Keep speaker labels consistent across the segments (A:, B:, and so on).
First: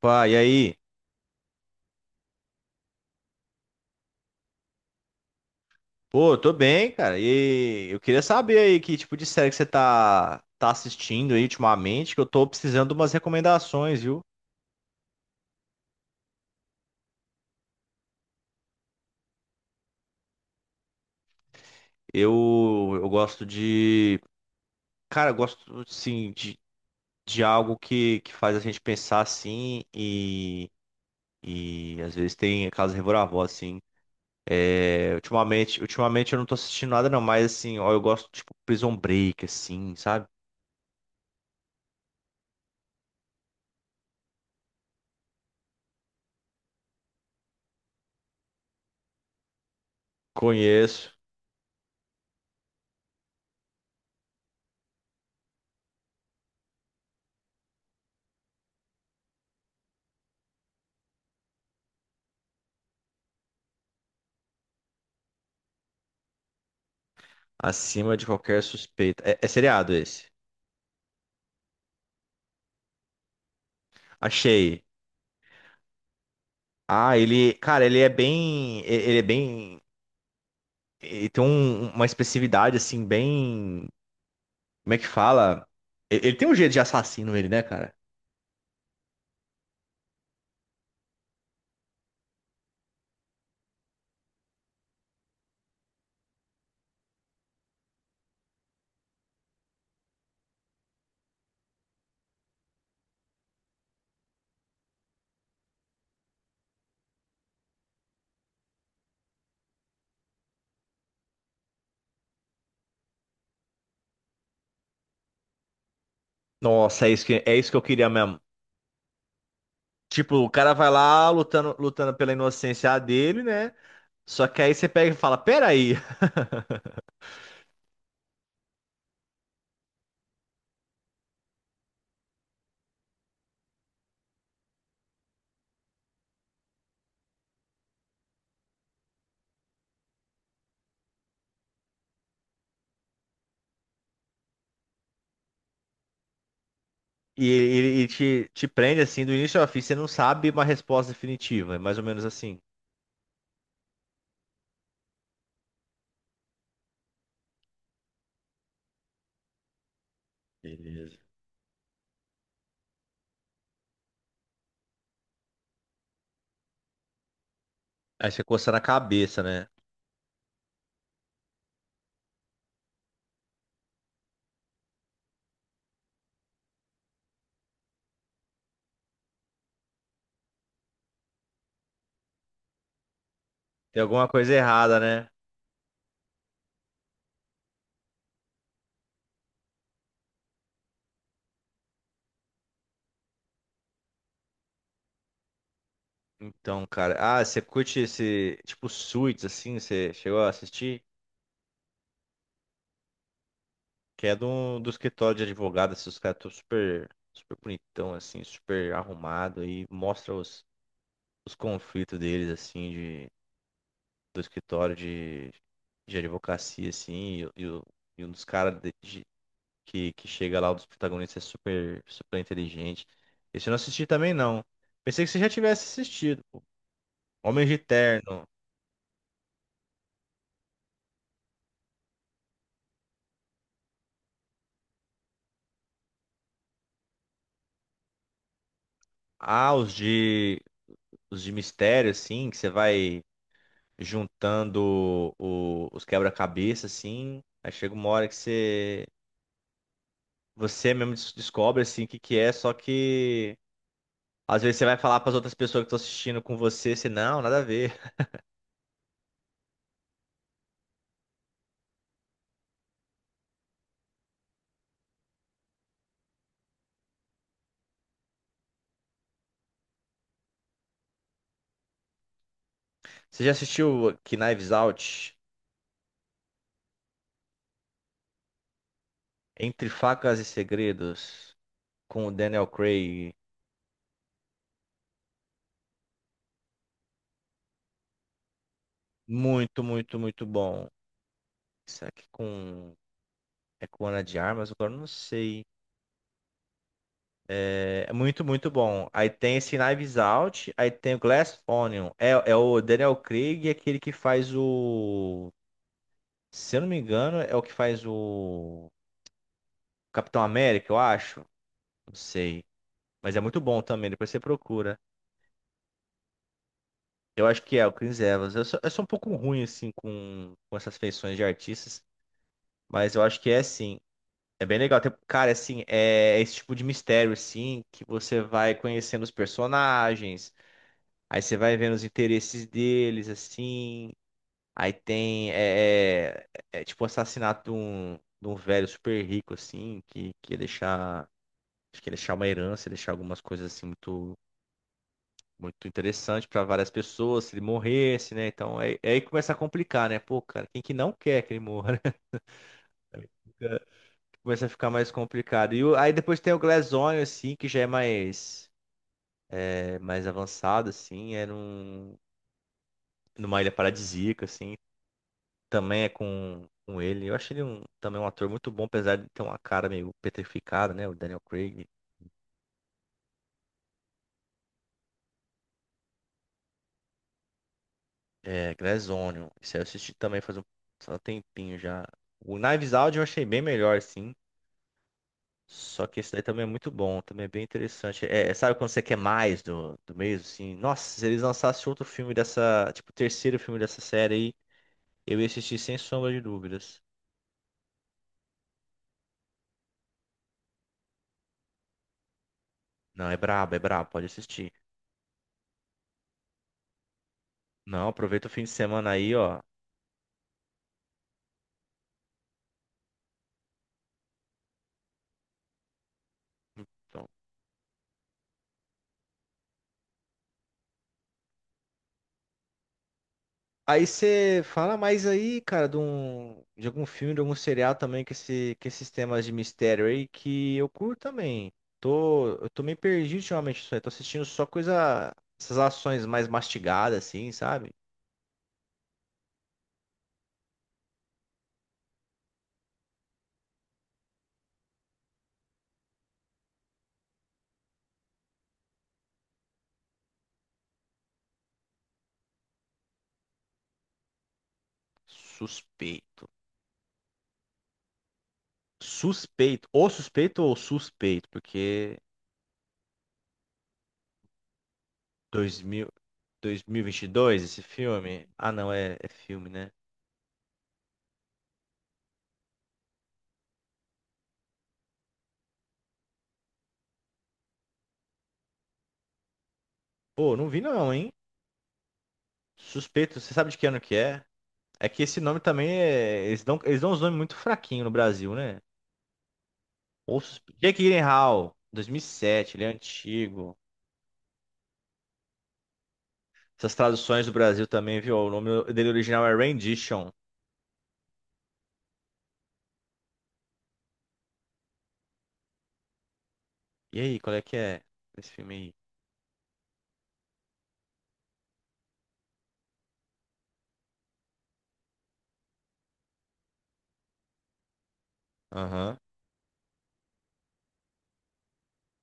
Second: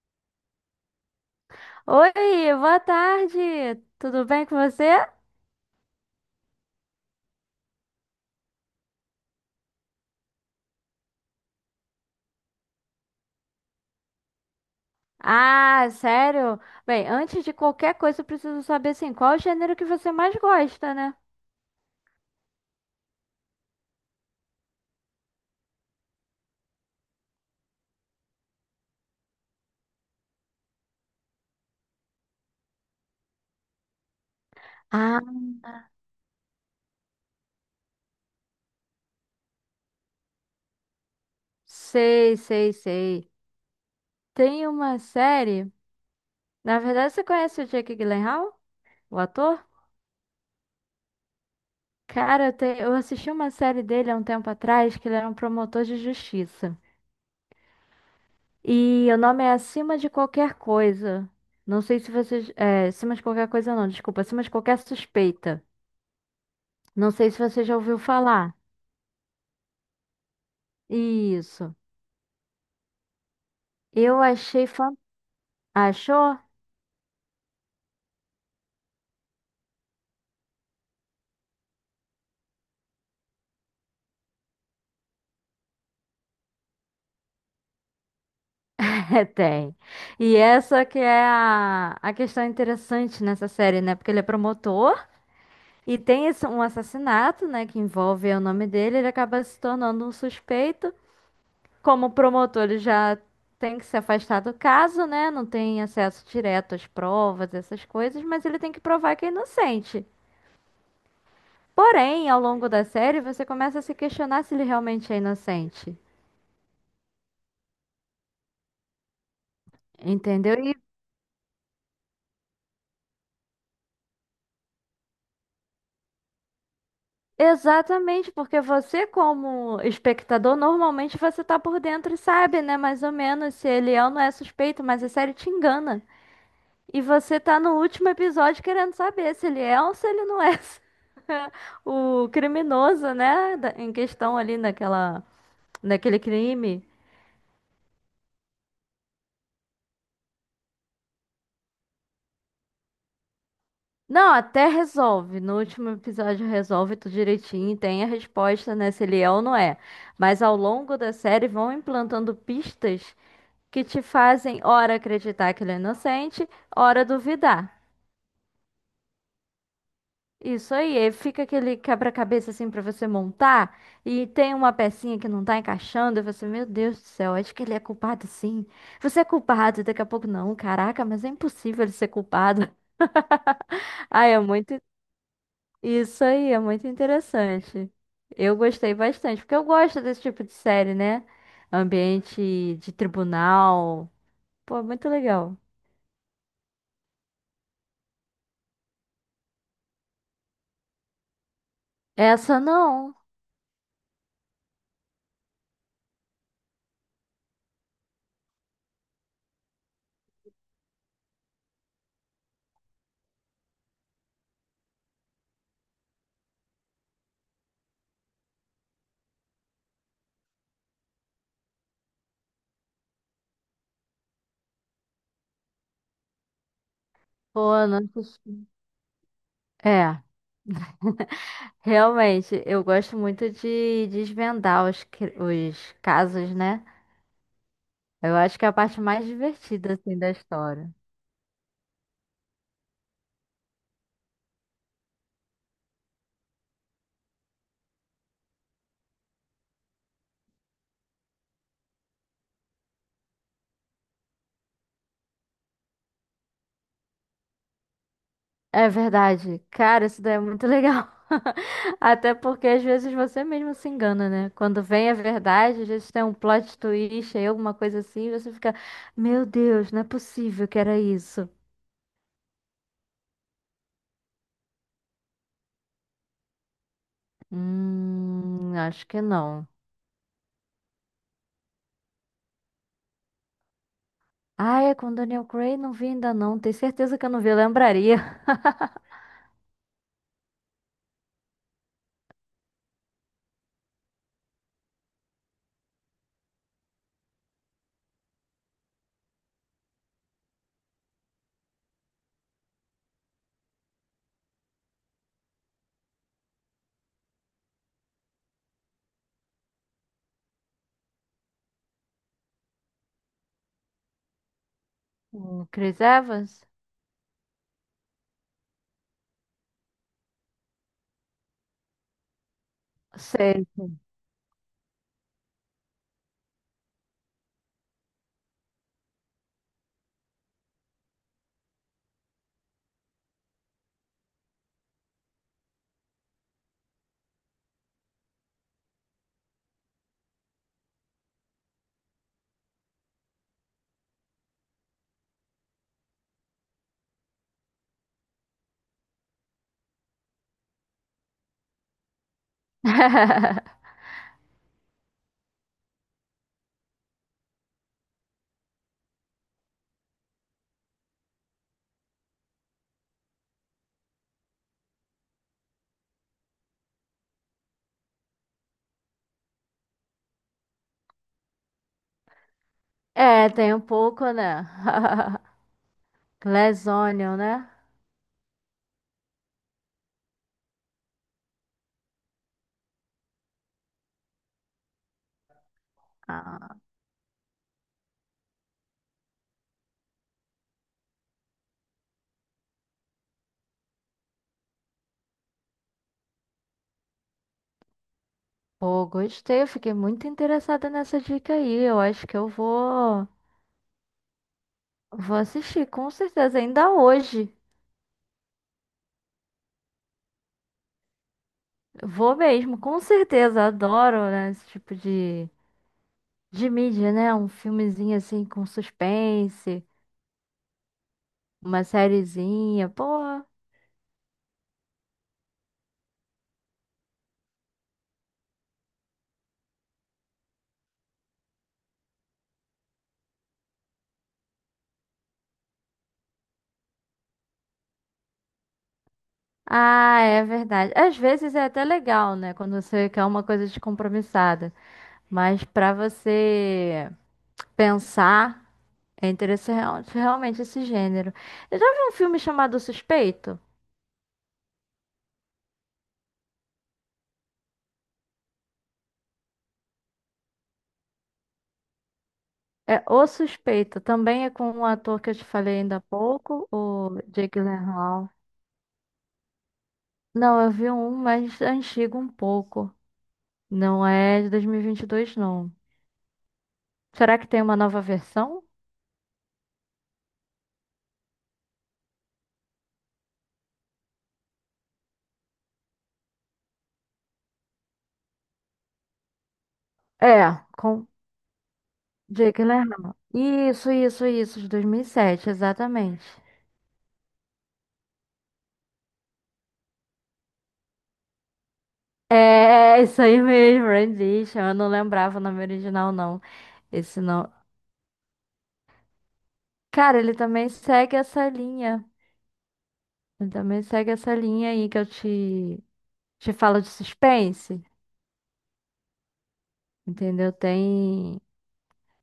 A: Pá, e aí?
B: Oi, boa tarde. Tudo bem com você?
A: Pô, tô bem, cara. E eu queria saber aí que tipo de série que você tá, assistindo aí ultimamente, que eu tô precisando de umas recomendações, viu?
B: Ah, sério? Bem, antes de qualquer coisa, eu preciso saber assim, qual é o gênero que você mais gosta, né?
A: Eu gosto de. Cara, eu gosto, assim, de algo que faz a gente pensar assim e às vezes tem aquelas reviravoltas, assim. É,
B: Ah,
A: ultimamente, ultimamente eu não tô assistindo nada, não, mas assim, ó, eu gosto, tipo, Prison Break, assim, sabe?
B: sei, sei, sei. Tem uma série. Na verdade, você conhece o Jake Gyllenhaal, o ator?
A: Conheço
B: Cara, eu assisti uma série dele há um tempo atrás, que ele era um promotor de justiça. E o nome é Acima de Qualquer Coisa. Não sei se vocês. É, acima de qualquer coisa, não, desculpa. Acima de qualquer suspeita. Não sei se você já ouviu
A: acima de
B: falar.
A: qualquer suspeita. É, é seriado esse?
B: Isso. Eu achei
A: Achei.
B: fantástico. Achou?
A: Ah, ele, cara, ele é bem, ele é bem, ele tem uma expressividade assim bem, como é que fala? Ele tem um jeito de assassino ele, né, cara?
B: É, tem. E essa que é a questão interessante nessa série, né? Porque ele é promotor e tem esse- um assassinato, né? Que envolve o nome dele. Ele acaba se tornando um suspeito. Como promotor, ele já tem que se afastar do caso, né? Não tem acesso direto às provas, essas coisas, mas ele tem que provar que é inocente. Porém, ao longo da série, você começa a se questionar se ele realmente é inocente.
A: Nossa, é isso que eu queria mesmo. Tipo, o
B: Entendeu? E
A: cara vai lá lutando, lutando pela inocência dele, né? Só que aí você pega e fala, peraí.
B: exatamente, porque você, como espectador, normalmente você tá por dentro e sabe, né? Mais ou menos se ele é ou não é suspeito, mas a série te engana. E você tá no último episódio querendo saber se ele é ou se ele não é o criminoso, né? da- Em questão ali naquela, naquele crime.
A: E ele te, te prende assim do início ao fim, você não sabe uma resposta definitiva, é mais ou menos assim.
B: Não, até resolve. No último episódio resolve tudo direitinho, tem a resposta, né? Se ele é ou não é. Mas ao longo da
A: Beleza.
B: série vão implantando pistas, que te fazem ora acreditar que ele é inocente, ora duvidar.
A: Aí você coça na cabeça, né?
B: Isso aí, aí fica aquele quebra-cabeça assim pra você montar e tem uma pecinha que não tá encaixando e você, meu Deus do céu, acho que ele é culpado sim. Você é culpado, e daqui a pouco não, caraca, mas é impossível ele ser culpado.
A: Tem
B: Ah,
A: alguma
B: é
A: coisa
B: muito
A: errada, né?
B: isso aí, é muito interessante. Eu gostei bastante, porque eu gosto desse tipo de série, né? Ambiente de tribunal. Pô, muito legal.
A: Então, cara. Ah, você curte esse tipo Suits, assim? Você chegou a assistir?
B: Essa não.
A: Que é do, do escritório de advogado. Assim, os caras estão super, super bonitão, assim, super arrumado. E mostra os conflitos deles, assim, de, do escritório de advocacia, assim. E, e um dos caras que chega lá, um dos protagonistas, é super, super inteligente. Esse eu não assisti também, não. Pensei que você já tivesse assistido. Homens de
B: Pô, não
A: Terno.
B: assisti. É, realmente, eu gosto muito de desvendar os, cri- os casos, né? Eu acho que é a parte mais
A: Ah, os
B: divertida, assim, da
A: de.
B: história.
A: Os de mistério, assim, que você vai juntando os quebra-cabeça, assim. Aí chega uma hora que você, você mesmo descobre, assim, o que que é, só que às vezes você vai falar para as outras pessoas que estão assistindo com você, você, não, nada a ver.
B: É verdade. Cara, isso daí é muito legal. Até porque às vezes você mesmo se engana, né? Quando vem a verdade, às vezes tem um plot twist aí, alguma coisa assim, e você fica, meu Deus, não é possível que era isso.
A: Você já assistiu que Knives Out?
B: Acho que não.
A: Entre Facas e Segredos, com o Daniel Craig.
B: Ah, é com Daniel Craig, não vi ainda não. Tenho certeza que eu não vi, eu lembraria.
A: Muito, muito, muito bom. Será que com. É com Ana de Armas? Agora eu não sei. É muito, muito bom. Aí tem esse Knives Out, aí tem o Glass Onion. É, é o Daniel Craig, é aquele que faz o. Se eu não me engano, é o que faz o Capitão América, eu acho. Não sei. Mas é muito bom também, depois você procura.
B: O Chris Evans?
A: Eu acho que é o Chris Evans. Eu sou um pouco ruim, assim, com essas feições de artistas, mas eu acho que é
B: Sei,
A: sim.
B: sim.
A: É bem legal. Cara, assim, é esse tipo de mistério, assim, que você vai conhecendo os personagens. Aí você vai vendo os interesses deles, assim. Aí tem, é, é tipo o assassinato de um velho super rico, assim, que ia deixar, acho que ia deixar uma herança, ia deixar algumas coisas, assim, muito, muito interessante para várias pessoas, se ele morresse, né? Então, aí, aí começa a complicar, né? Pô, cara, quem que não quer que ele morra, né? Começa a ficar mais complicado. Aí depois tem o Glass Onion, assim, que já é mais avançado, assim, é num, numa ilha paradisíaca, assim. Também é com ele. Eu achei ele um, também um ator muito bom, apesar de ter uma cara meio petrificada, né? O Daniel Craig.
B: É, tem um pouco, né? Glazonion, né?
A: É, Glass Onion. Isso aí eu assisti também faz um tempinho já. O Knives Out eu achei bem melhor, sim. Só que esse daí também é
B: Ah,
A: muito bom, também é bem interessante. É, é, sabe quando você quer mais do, do mesmo, assim? Nossa, se eles lançassem outro filme dessa, tipo, o terceiro filme dessa série aí, eu ia assistir sem sombra de dúvidas.
B: pô, gostei. Eu fiquei muito interessada nessa dica aí. Eu acho que eu vou,
A: Não, é brabo, pode assistir.
B: vou assistir, com certeza, ainda hoje.
A: Não, aproveita o fim de semana aí, ó.
B: Vou mesmo, com certeza. Adoro, né, esse tipo de mídia,
A: Então,
B: né? Um filmezinho assim com suspense, uma sériezinha, pô.
A: aí você fala mais aí, cara, de, um, de algum filme, de algum serial também, que, esse, que esses temas de mistério aí, que eu curto também. Tô, eu tô meio perdido ultimamente, isso. Tô assistindo só coisa, essas ações mais mastigadas, assim, sabe?
B: Ah, é verdade. Às vezes é até legal, né? Quando você quer uma coisa descompromissada. Mas para você pensar, é interessante realmente esse gênero. Eu já vi um filme chamado O Suspeito?
A: Suspeito. Suspeito. Ou suspeito ou suspeito, porque
B: É O Suspeito. Também é com um ator que eu te falei ainda há
A: 2000,
B: pouco, o Jake
A: 2022, esse
B: Gyllenhaal.
A: filme. Ah, não, é, é filme, né?
B: Não, eu vi um mais antigo um pouco. Não é de 2022, não. Será que tem uma nova versão?
A: Pô, não vi não, hein? Suspeito, você sabe de que ano que é? É que esse nome também é. Eles dão uns nomes muito fraquinhos no Brasil, né? Osso-
B: É,
A: Jake
B: com
A: Gyllenhaal,
B: Jake
A: 2007, ele é
B: Gyllenhaal.
A: antigo.
B: Isso, de 2007, exatamente.
A: Essas traduções do Brasil também, viu? O nome dele original é Rendition.
B: É, é isso aí mesmo, Rendition. Eu não lembrava o nome original, não.
A: E
B: Esse
A: aí,
B: não.
A: qual é que é esse filme aí?
B: Cara, ele também segue essa linha. Ele também segue essa linha aí que eu te falo de suspense.
A: Aham.
B: Entendeu? Tem.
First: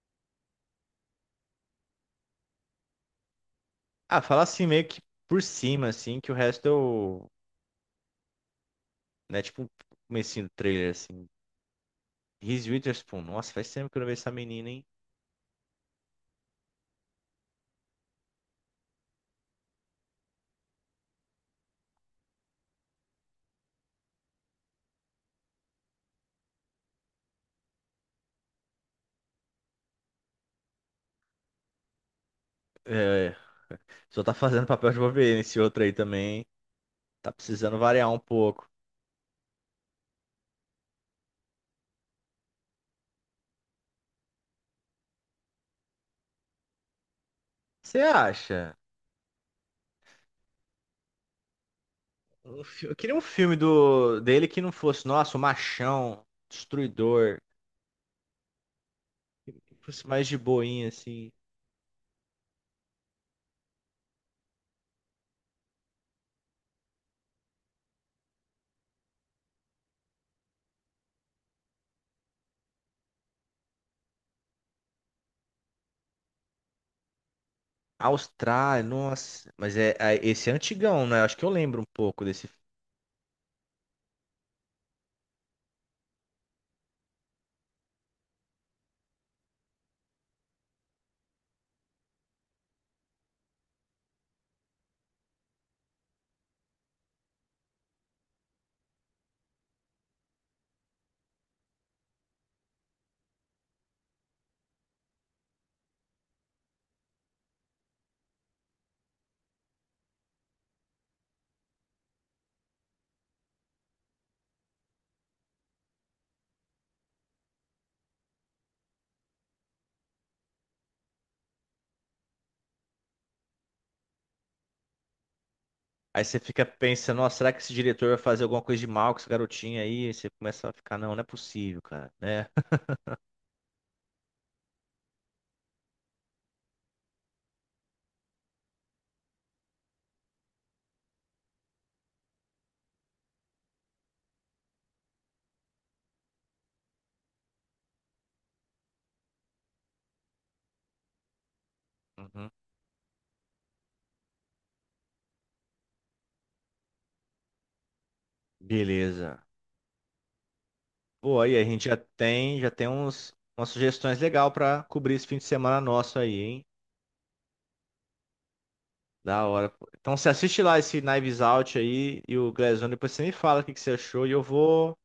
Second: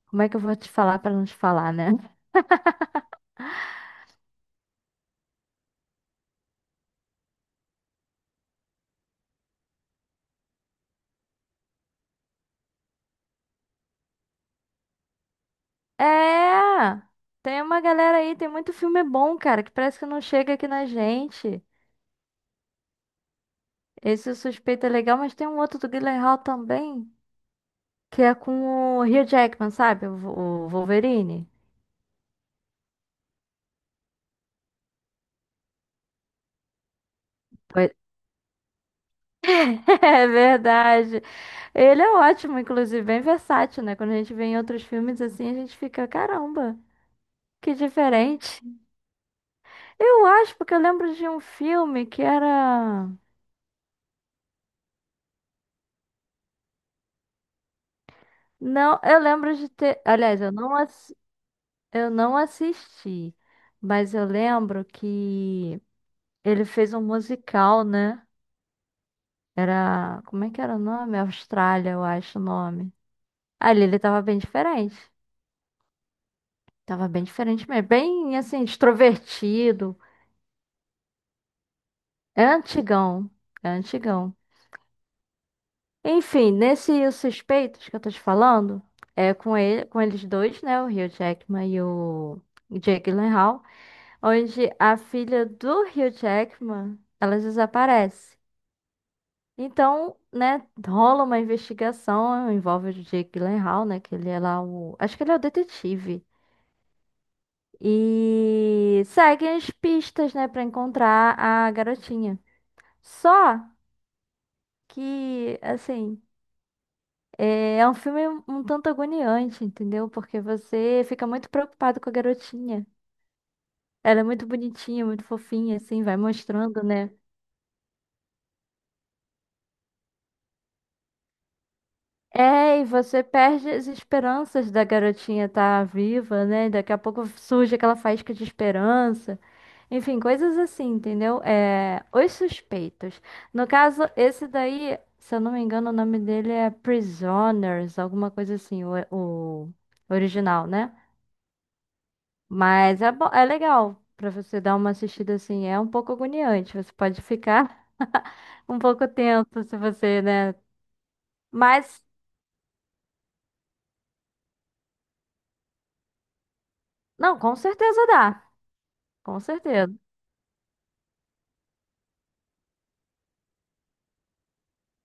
B: Como é que eu vou te falar pra não te falar, né?
A: Ah, fala assim meio que por cima, assim, que o resto eu. Né, tipo um comecinho do trailer, assim. Reese Witherspoon. Nossa, faz tempo que eu não vejo essa menina, hein?
B: É! Tem uma galera aí, tem muito filme bom, cara, que parece que não chega aqui na gente. Esse O Suspeito é legal, mas tem um outro do Guilherme Hall também, que é com o Hugh Jackman, sabe? O Vo- o Wolverine.
A: É, só tá fazendo papel de Wolverine esse outro aí também. Tá precisando variar um pouco.
B: É verdade. Ele é ótimo, inclusive, bem versátil, né? Quando a gente vê em outros filmes assim, a gente fica, caramba, que
A: Você
B: diferente.
A: acha?
B: Eu acho, porque eu lembro de um filme que
A: Eu
B: era.
A: queria um filme do dele que não fosse, nossa, o machão, destruidor,
B: Não, eu
A: que
B: lembro de ter.
A: fosse mais de
B: Aliás,
A: boinha, assim.
B: eu não assisti, mas eu lembro que ele fez um musical, né? Era. Como é que era o nome? Austrália, eu acho o nome. Ali ele tava bem diferente. Tava bem diferente mesmo. Bem, assim,
A: Austrália, nossa. Mas é,
B: extrovertido.
A: esse é antigão, né? Acho que eu lembro um pouco
B: É
A: desse.
B: antigão, é antigão. Enfim, nesse Os Suspeitos que eu tô te falando, é com ele, com eles dois, né, o Hugh Jackman e o Jake Gyllenhaal, onde a filha do Hugh Jackman, ela desaparece. Então, né, rola uma investigação, envolve o Jake Gyllenhaal, né, que ele é lá o, acho que ele é o detetive. E seguem as pistas, né, pra encontrar a garotinha. Só que, assim, é é um filme um tanto agoniante, entendeu? Porque você fica muito preocupado com a garotinha. Ela é muito bonitinha, muito fofinha, assim, vai
A: Aí você fica
B: mostrando, né?
A: pensando, nossa, será que esse diretor vai fazer alguma coisa de mal com esse garotinho aí? Aí você começa a ficar, não, não é possível, cara, né?
B: É, e você perde as esperanças da garotinha estar viva, né? Daqui a pouco surge aquela faísca de esperança. Enfim, coisas assim, entendeu? É, Os Suspeitos. No caso, esse daí, se eu não me engano, o nome dele é Prisoners, alguma coisa assim, o original, né?
A: Uhum.
B: Mas é, bo- é legal pra você dar uma assistida assim. É um pouco agoniante. Você pode ficar um pouco
A: Beleza.
B: tenso se você, né?
A: Pô, aí a gente
B: Mas,
A: já tem uns, umas sugestões legais pra cobrir esse fim de semana nosso aí, hein?
B: não, com certeza dá. Com
A: Da hora, pô.
B: certeza.
A: Então você assiste lá esse Knives Out aí e o Glass Onion, depois você me fala o que que você achou e eu vou.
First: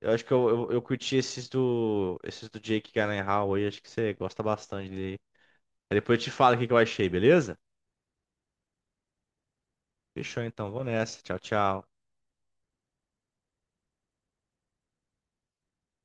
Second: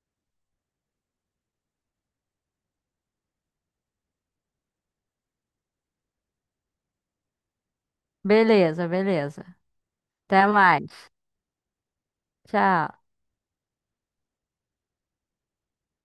A: Eu acho que eu, eu curti esses do. Esses do Jake Gyllenhaal aí, acho que você gosta bastante dele. Aí depois eu te falo o que que eu achei, beleza?
B: Beleza, beleza.
A: Fechou
B: Até
A: então, vou
B: mais.
A: nessa. Tchau, tchau.
B: Tchau.